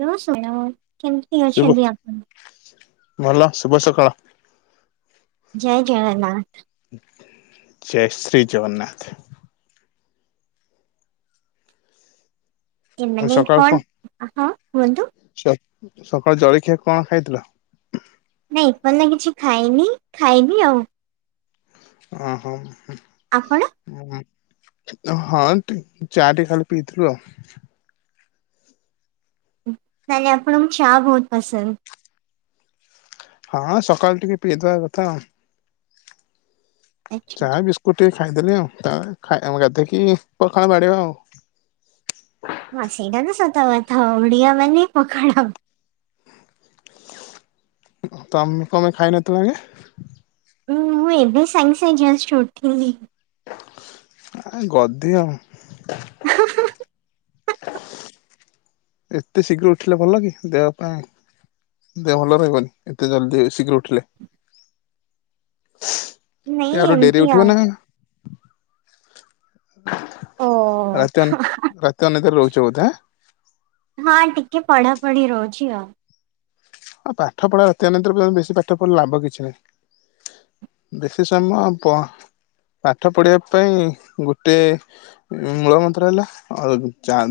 ର ଶୁଣ କେମିତି ଶୁଭ ଅଛନ୍ତି ଆପଣ? ଭଲ ଶୁଭ ସକାଳ। ଜୟ ଜଗନାଥ। ଜୟ ଶ୍ରୀ ଜଗନ୍ନାଥ। ଏ ଆଉ ମନ ସକାଳୁ କଣ ହଁ କୁହନ୍ତୁ। ସକାଳୁ ଜଳଖିଆ କଣ ହେଇଥିଲା? ନାଇଁ କ ନା କିଛି ଖାଇନି ଖାଇନି ଆଉ। ଓହୋ। ଆପଣ ହଁ ହଁ ଚା ଟିକେ ଖାଲି ପିଇଥିଲୁ ଆଉ। ତାହେଲେ ଆପଣଙ୍କୁ ଚା ବୋହୁତ ପସନ୍ଦ? ହଁ ସକାଳୁ ଟିକେ ପିଇଦବା କଥା ଆଉ। ଚା ଆଚ୍ଛା ବିସ୍କୁଟ ଖାଇଦେଲେ ଆଉ ଗାଧେଇକି ପଖାଳ ବା [unintelligible] ଆଉ। ହଁ ସେଇଟା ତ ସତଥ ଓଡ଼ିଆ ମାନେ ପଖାଳ। ତମେ କଣ ପାଇଁ ଖାଇନଥିଲ? ହଁ ମୁଁ ଏବେ ସାଙ୍ଗ ସାଙ୍ଗ ଜଷ୍ଟ୍ ଉଠିଲି। ଗଧ [inaudible] ଏତେ ଶୀଘର ଉଠିଲେ ଭଲ କି ଦେହ ପାଇଁ। ଦେହ ଭଲ ରହିବନି, ଏତେ ଜଲ୍ଦି ଶିକିରି ଉଠିଲେ। ନ ଟିକେ ଆଉ ଟିକେ ଡେରି ଏମିତି ଉଠିବ ଆଉ। ନା ଓ ରାତି ଅନ ରାତି ଅନିଦ୍ରା ରହୁଚ ନାଁ। ହଁ ଟିକେ ପଢା ପଢି ରହୁଛି ଆଉ। ଆଉ ପାଠ ପଢା ରାନ ପର୍ନ୍ତ ବେଶୀ ପାଠ ପଢିଲା ଲାଭ କିଛି ନାହିଁ। ବେଶୀ ସମୟ ପାଠ ପଢିବା ପାଇଁ ଗୋଟେ ମୂଳ ମନ୍ତ୍ର ହେଲା ଆଉ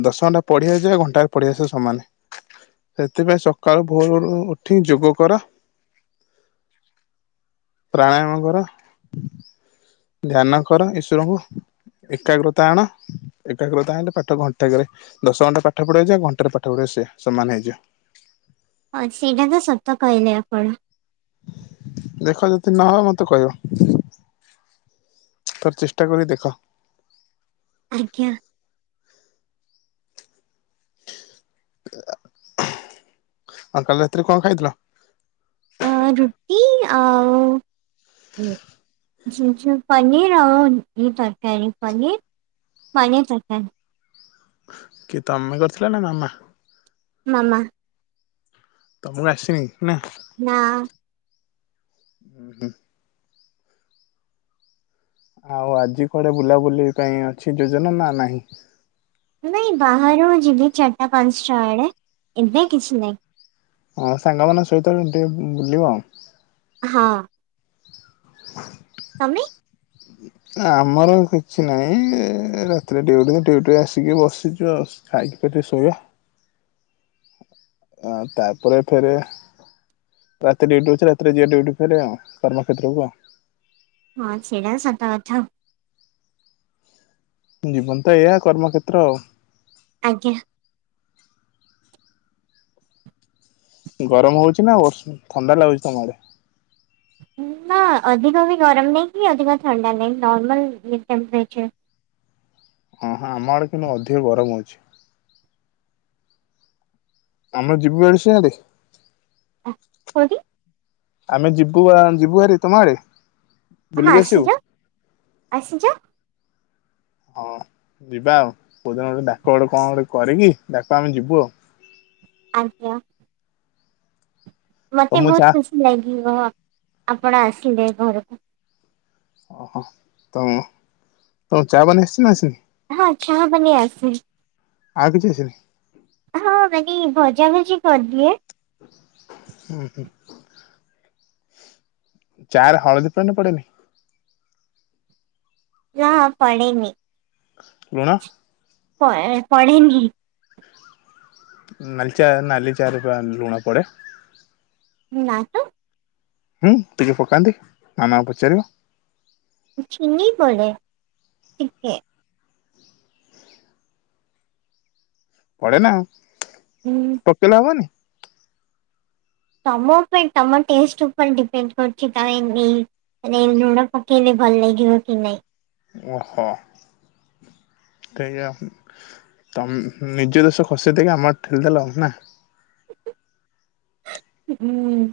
ଦଶ ଘଣ୍ଟା ପଢି ଆସିବ ଘଣ୍ଟ ପଢି ଆସିବ ସମାନ। ସେଥିପାଇଁ ସକାଳୁ ଭୋର ଉଠି ଯୋଗ କର। ପ୍ରାଣାୟାମ କର। ଧ୍ୟାନ କର ଈଶ୍ୱରଙ୍କୁ। ଏକାଗ୍ରତା ଆଣ ଏକାଗ୍ରତା ଆଣିଲେ ପାଟ ଘଣ୍ଟାରେ ଦଶ ଘଣ୍ଟାରେ ପାଠ ପଢିବ ଯ ଘଣ୍ଟାରେ ପାଠ ପଢିବ ସେ ସମାନ ହେଇଯିବ। ହଁ ସେଇଟା ତ ସତ କହିଲେ ଆପଣ। ଦେଖ ଯଦି ନହେ ମତେ କହିବ। ତାର ଚେଷ୍ଟା କରି ଦେଖ। ଆଜ୍ଞା। ହ ଆ କାଲି ରାତିରେ କଣ ଖାଇଥିଲ? ରୁଟି ଆଉ ଝସୁ ପର ଆଉ ଏହି ତରକାରୀ ପର ମାନେ ପଥା କି ତମେ କରିଥିଲ ନା ମାମା ମାମା। ତମକୁ ଆସିନି ନା ନାଁ। ହୁଁ ହୁଁ। ଆଉ ଆଜି କୁଆଡେ ବୁଲାବୁଲି ପାଇଁ ଅଛି ଯୋଜନା ନା ନାହିଁ। ନାଇଁ ବାହାରୁ ଯିବି ଚାରିଟା ପାଞ୍ଚଟା ବଡେ ଏବେ କିଛି ନାହିଁ। ହଁ ସାଙ୍ଗମାନଙ୍କ ସହିତ ଟିକେ ବୁଲିବ ଆଉ ହଁ। ସାମି। ଆମର କିଛି ନାହିଁ ରାତିରେ ଉଟି ଉଟି ଆସିକି ବସିଛୁ ଆଉ। ଖାଇକିପ ଶୋଇୟା। ତାପରେ ଫେରେ ରାତି ଡିଟି ଅଛି ରାତିରେ ଯି ଡିଉଟି ଫ ଆଉ କର୍ମକ୍ଷେତ୍ରକୁଉ ହଁ ସେଛଡ଼ା ସତା ଅଛ ଜୀବନ ତ ଏଇଆ କର୍ମକ୍ଷେତ୍ର ଆଉ ଆଜ୍ଞା। ଗରମ ହଉଛି ନା ବର୍ଷ ଥଣ୍ଡା ଲାଗୁଛି ତମ ଆଡ଼େ? ନା ଅଧିକ ବି ଗରମ ନାହିଁ କି ଅଧିକ ଥଣ୍ଡା ନାହିଁ ନର୍ମଲ ଟେମ୍ପରେଚର୍ ହଁ ହଁ ଆମ ଆଡେ କିନ୍ତୁ ଅଧିକ ଗରମ ଅଛି। ଆମର ଯିବ ଆଡ ସିଆଡେ ହ କିି ଆମେ ଯିବୁ ଯିବୁ ଆରେ ତମ ଆଡେ ହଁ ବୁଲିକି ଆସିବୁ ଆସିଯାଅ ଆସିଯାଅ ହ ଯିବା ଆଉ କୋଉଦିନ ଗୋଟେ ଡାକ ଗୋଟେ କଣ ଗୋଟେ କରିକି ଡାକ ଆମେ ଯିବୁ ଆଉ ଆଜ୍ଞା। ମତେ ତମକୁ ବହୁତ ଚା ଖୁସି ଲାଗିବ ଆପଣ ଆସିଲେ ଘରକୁ ଓହୋ ତ ତମ ଚା ବନେଇ ଆସିଛି ଆସିନି। ହଁ ଚାହା ବନେଇ ଆସେ। ଆଉ କିଛି ଆସିନି। ହଁ ମାନେ ଭଜା ଭଜି କରିଦିଏ। ହୁଁ ହୁଁ। ଚାରେ ହଳଦୀ ପଡେ ନା ପଡେନି। ନାଁ ପଡ଼େନି। ଲୁଣ ପ ପଡ଼େନି। ନାଲି ଚା ନାଲି ଚାରେ ପା ଲୁଣ ପଡେ। ନା ତ ହୁଁ ଟିକେ ପକାନ୍ତି ମାମା କୁ ପଚାରିବ। ଚିନି ପଡେ ଟିକେ ପଡେ ନା ହୁଁ ପକେଇଲେ ହବନି। ତମ ଉପରେ ତମ ଟେଷ୍ଟ ଉପରେ ଡିପେଣ୍ଡ କରୁଛି ତମେ [inaudible] ନାଇଁ ଲୁଣ ପକେଇଲେ ଭଲ ଲାଗିବ କି ନାହିଁ। ଓହୋ [unintelligible] ତ ନିଜ ଦୋଷ ଖସେଇ ଦେଇକି ଆମ ଆଡ଼େ ଠେଲିଦେଲ ନା? ହୁଁ।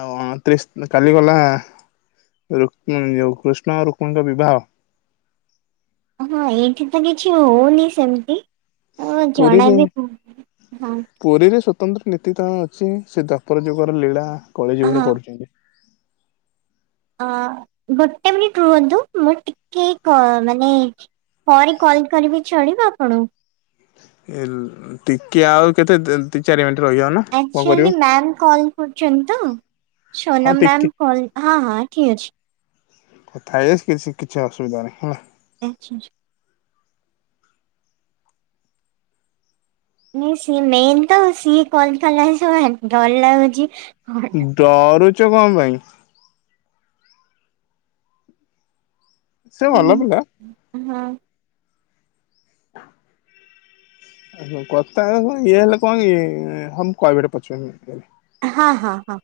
ଆଉ ଅଣତିରିଶ କାଲି ଗଲା ରୁକ୍ କୃଷ୍ଣ ରୁକ୍ମୀଣିଙ୍କ ବିବାହ। ହଁ ଏଇଠି ତ କିଛି ହଉନି ସେମିତି। ହ ଜଣା ପୁରୀରେ ବିି ହଁ। ପୁରୀରେ ସ୍ଵତନ୍ତ୍ର ନୀତି ତ ଅଛି ସେ ଦ୍ୱାପର ଯୁଗର ଲୀଳା କଳି ଯୁଗରେ ହଁ କରୁଛନ୍ତି। ଆ ଗୋଟେ ମିନିଟ୍ ରୁହନ୍ତୁ ମୁଁ ଟିକେ କ ମାନେ ପରେ କଲ କରିବି ଚଳିବ ଆପଣ ଟିକେ ଆଉ କେତେ ଦି ଚାରି ମିନିଟ୍ ରହିଯାଉନ। ଆକ୍ଚୁଆଲି ମ୍ୟାାମ କଲ୍ କରୁଛନ୍ତି ତ। ହଁ ସୋନମ ଟିକେ ମ୍ୟାମ୍ କ ହଁ ହଁ ଠିକ ଅଛି। କଥା ହେଇଜା କିଛି ଅସୁବିଧା ନାହିଁ ହେଲା। ଆଚ୍ଛା ଆଛା। ସିଏ ମେନ୍ ତ ସିଏ କଲ କଲା ସବୁ ଡର ଲାଗୁଛି। ହଁ ଡରୁଛ କଣ ପାଇଁ? ସେ ଭଲ ପିଲା। ହଁ। ଆ କଥା ଇଏ ହେଲେ କଣ କି ମ କହିଵି ପଛରେ। ହଁ ହଁ ହଁ।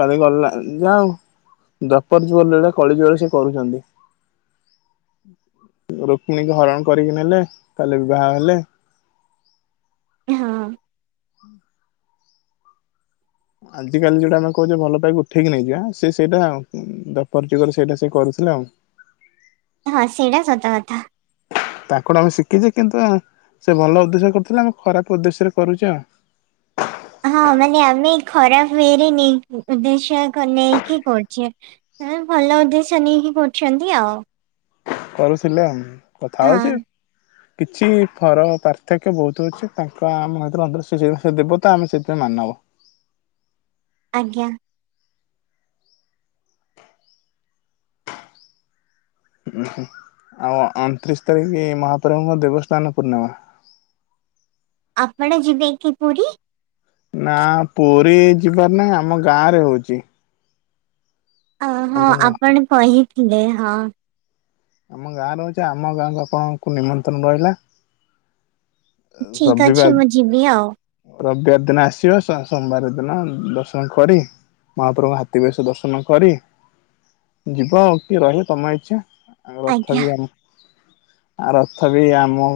ତାରେ ଗଲା ଯା ଆଉ ଦ୍ୱାପର ଯୁଗ ଲୀଳା କଳିଯୁଗରେ ସେ କରୁଛନ୍ତି। ରୁକ୍ମଣିଙ୍କୁ ହରଣ କରିକି ନେଲେ କାଲି ବିବାହ ହେଲେ। ହଁ। ଆଜିକାଲି ଯୋଉଟା ଆମେ କହୁଛେ ଭଲ ପାଇ ଉଠେଇକି ନେଇଯିବା ସେ ସେଇଟା ଦ୍ୱାପର ଯୁଗରେ ସେଇଟା ସେ କରୁଥିଲେ ଆଉ ହଁ ସେଇଟା ସତକଥା। ତାଙ୍କଠୁ ଆମେ ଶିଖିଛେ କିନ୍ତୁ ସେ ଭଲ ଉଦ୍ଦେଶ୍ୟ କରୁଥିଲେ ଆମେ ଖରାପ ଉଦ୍ଦେଶ୍ୟରେ କରୁଛେ ଆଉ ହଁ ମାନେ ଆମେ ଖରାପ ୱେରେ ନେଇ ଉଦ୍ଦେଶ୍ୟ ନେଇକି କରୁଛେ। ହ ଭଲ ଉଦ୍ଦେଶ୍ୟ ନେଇକି କରୁଛନ୍ତି ଆଉ କରିଥିଲେ ଆଉ କଥା ହଁ ହଉଛି। କିଛି ଫର ପାର୍ଥକ୍ୟ ବହୁତ ଅଛି ତାଙ୍କ ଆମ ଭରୁ ଅଶ ଦେବତା ଆମେ ସେଥିପାଇଁ ମାନବ। ଆଜ୍ଞା। ଆଉ ଅଣତିରିଶ ତାରିଖ ମହାପ୍ରଭୁଙ୍କ ଦେବସ୍ଥାନ ପୂର୍ଣ୍ଣିମା। ଆପଣ ଯିବେ କି ପୁରୀ? ନା ପୁରୀ ଯିବାର ନାହିଁ ଆମ ଗାଁରେ ହୋଉଛି। ଅହଁ ଆପଣ କହିଥିଲେ ହଁ। ଆମ ଗାଁରେ ହଉଛି ଆମ ଗାଁକୁ ଆପଣଙ୍କୁ ନିମନ୍ତ୍ରଣ ରହିଲା। ଠିକ ଅଛି ରବିବାର ମୁଁ ଯିବି ଆଉ। ରବିବାର ଦିନ ଆସିବ ସୋମବାର ଦିନ ଦର୍ଶନ କରି ମହାପ୍ରଭୁଙ୍କ ହାତୀ ବେଶ ଦର୍ଶନ କରି, ଯିବ ଆଉ କି ରହିବ ତମ ଇଚ୍ଛା। ଆଉ ରଥ ଆଜ୍ଞା ବି ଆମ ଆ ରଥ ବି ଆମ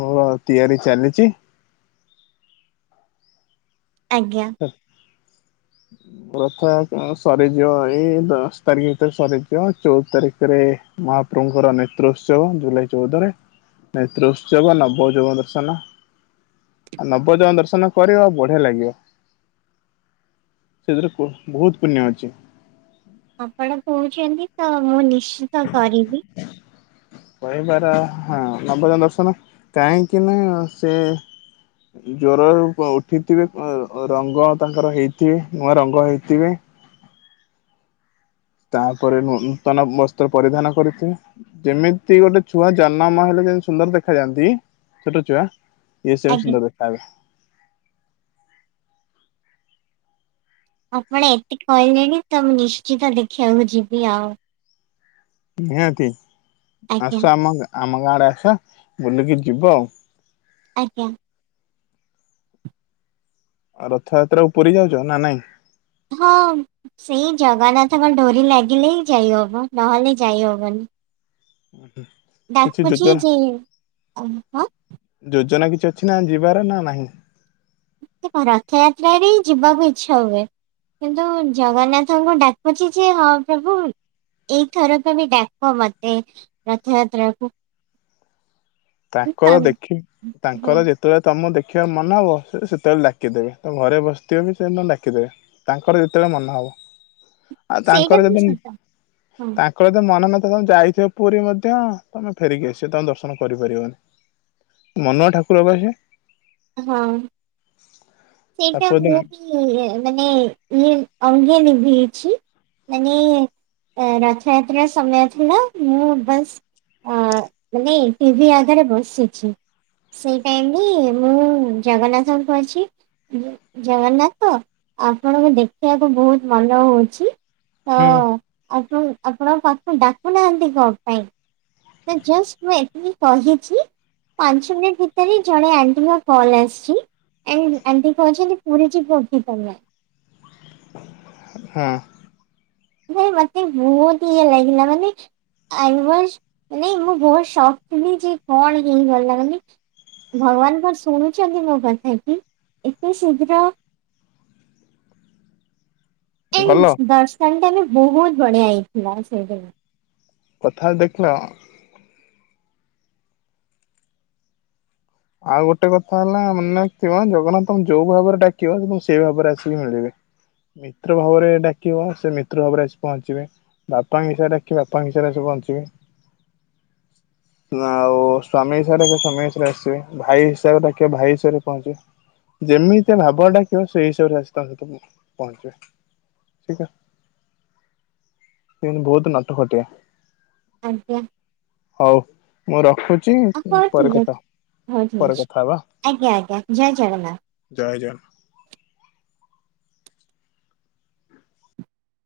ତିଆରି ଚାଲିଛି। ଆଜ୍ଞା। ହ ଁ [inaudible] ରଥ ସରିଯିବ ଏଇ ଦଶ ତାରିଖ ଭିତରେ ସରିଯିବ ଚଉଦ ତାରିଖରେ ମହାପ୍ରଭୁ ଙ୍କର ନେତ୍ରୋତ୍ସବ ଜୁଲାଇ ଚଉଦରେ। ନେତ୍ରୋତ୍ସୋଗ ନବ ଯୋଗ ଦର୍ଶନ। ଆଉ [unintelligible] ଦର୍ଶନ କରିବ ଆଉ ବଢିଆ ଲାଗିବ। ସେଥିରେ ବହୁତ ପୁଣ୍ୟ ଅଛି। ଆପଣ କହୁଛନ୍ତି ତ ମୁଁ ନିଶ୍ଚିତ କରିବି। କହିବାର ହଁ [unintelligible] ଦର୍ଶନ କାହିଁକି ନା ସେ ଜ୍ୱରରୁ ଉଠିଥିବେ ରଙ୍ଗ ତାଙ୍କର ହେଇଥିବେ ନୂଆ ରଙ୍ଗ ହେଇଥିବେ। ତାପରେ ନୂତନ ବସ୍ତ୍ର ପରିଧାନ କରିଥିବେ। ଯେମିତି ଗୋଟେ ଛୁଆ ଜନମ ହେଲେ ଯେମତି ସୁନ୍ଦର ଦେଖାଯାଆନ୍ତି ଛୋଟ ଛୁଆ। ଇଏ ସେମିତି ଆଜ୍ଞା। ସୁନ୍ଦର ଦେଖାହେବେ। ଆପଣ ଏତେ କହିଲେଣି ତ ମୁଁ ନିଶ୍ଚିତ ଦେଖିବାକୁ ଯିବି ଆଉ। ନିହାତି ଆଜ୍ଞା ଆସ ଆମ ଆମ ଗାଁ ଆଡେ ଆସ ବୁଲିକି ଯିବ ଆଉ। ଆଜ୍ଞା। ରଥଯାତ୍ରାକୁ ପୁରୀ ଯାଉଚ ନା ନାଇଁ। ହଁ ସେଇ ଜଗନ୍ନାଥଙ୍କ ଡୋରି ଲାଗିଲେ ହିଁ ଯାଇ ହବ ନହେଲେ ଯାଇହବନି। ଓ ହୁ। ଡାକୁଚି ଯେ [unintelligible] ଯୋଜନା କିଛି ଅଛି ନା ଯିବାର ନା ନାହିଁ? ରଥଯାତ୍ରାରେରେ ଯିବାକୁ ଇଛା ହୁଏ। କିନ୍ତୁ ଜଗନ୍ନାଥଙ୍କୁ ଡାକୁଛି ଯେ ହଁ ପ୍ରଭୁ ଏଇଥରକୁବି ଡାକ ମତେ ରଥଯାତ୍ରାକୁ। ତାଙ୍କର ଦେଖି ହଁ ତାଙ୍କର ଯେ ଯେତେବେଳେ ତମ ଦେଖିବା ମନ ହବ ସେ ସେତେବେଳେ ଡାକି ଦେବେ ତମ ଘରେ ବସିଥିବ ବି ସେ ଡାକିଦେବେ। ତାଙ୍କର ଯେତେବେଳେ ମନ ହବ। [inaudible] ଆଉ ତାଙ୍କର ବି ଯଦି ତାଙ୍କ ସତ ହଁ ତାଙ୍କର ଯଦି ମନ ନଥିବ ତମେ ଯାଇଥିବ ପୁରୀ ମଧ୍ୟ ତମେ ଫେରିକି ଆସିବ ତମେ ଦର୍ଶନ କରିପାରିବନି ମନୁଆ ଠାକୁର ବା ସିଏ। ହଁ। ସେଇଟା ତାକୁ ଯଦି ମୁଁ ବି ମାନେ ଇଏ ଅଙ୍ଗେ ନିଭେଇଛି। ମାନେ ରଥଯାତ୍ରା ସମୟ ଥିଲା ମୁଁ ବାସ୍ ଅ ମାନେ ଟିଭିି ଆଗରେ ବସିଛି। ସେଇ ଟାଇମରେ ମୁଁ ଜଗନ୍ନାଥଙ୍କୁ ଅଛି। ଜଗନ୍ନାଥ ଆପଣଙ୍କୁ ଦେଖିବାକୁ ବହୁତ ମନ ହଉଛି। ତ ହଁ। ଆପଣ ଆପଣଙ୍କ ପାଖକୁ ଡାକୁନାହାନ୍ତି କଣ ପାଇଁ? ତ ଜଷ୍ଟ ମୁଁ ଏତିକି କହିଛି ପାଞ୍ଚ ମିନିଟ୍ ଭିତରେ ଜଣେ ଆଣ୍ଟିକ କଲ୍ ଆସିଛି। ଆଣ୍ଡ ଆଣ୍ଟି କହୁଛନ୍ତି ପୁରୀ ଯିବ କି ତମେ। ହୁଁ। ନାଇ ମତେ ବହୁତ ଇଏ ଲାଗିଲା ମାନେ ଆଇ ମଷ୍ଟ ମାନେ ମୁଁ ବହୁତ ଶକ୍ ଥିଲି ଯେ କଣ ହେଇ ଗଲା ମାନେ ଭଗବାନ କଣ ଶୁଣୁଛନ୍ତି ମୋ କଥା କି ଏତେ ଶୀଘ୍ର ଗଲ [unintelligible] ଦର୍ଶନ ଟା ବି ବହୁତ ବଢିଆ ହେଇଥିଲା ସେଇଢ଼େ। କଥା ଦେଖିଲ। ଆଉ ଗୋଟେ କଥା ହେଲା ମନେ ରଖିଥିବ ଜଗନ୍ନାଥ ତମେ ଯୋଉ ଭାବରେ ଡାକିବ ତ ସେଇ ଭାବରେ ଆସିକି ମିଳିବେ। ମିତ୍ର ଭାବରେ ଡାକିବ ସେ ମିତ୍ର ଭାବରେ ଆସି ପହଞ୍ଚିବେ। ବାପାଙ୍କ ହିସାବରେ ଡ଼ାକିବ ବାପାଙ୍କ ହିସାବରେ ଆସି ପହଁଞ୍ଚିବେ। ଆଉ ସ୍ଵାମୀ ହିସାବରେ ହିସାବ ରେ ଡ଼ାକିବ ସ୍ୱାମୀ ହିସାବରେ ଆସିବେ। ଭାଇ ହିସାବରେ ଡାକିବ ଭାଇ ହିସାବରେ ପହଞ୍ଚିବ ଯେମିତିଆ ଭାବ ଡାକିବ ସେଇ ହିସାବରେ ଆସି ପହଁଚିବେ ସେତ ସେ ବହୁତ ନଟ ଖଟିଆ। ଆଜ୍ଞା। ହଉ ମୁଁ ରଖୁଛି ଆ ହଉ ପରେ କଟ [unintelligible] ଆଜ୍ଞା ଆଜ୍ଞା ଜୟ ଜଗନ୍ନାଥ। ଜୟ ଜଗନ୍ନ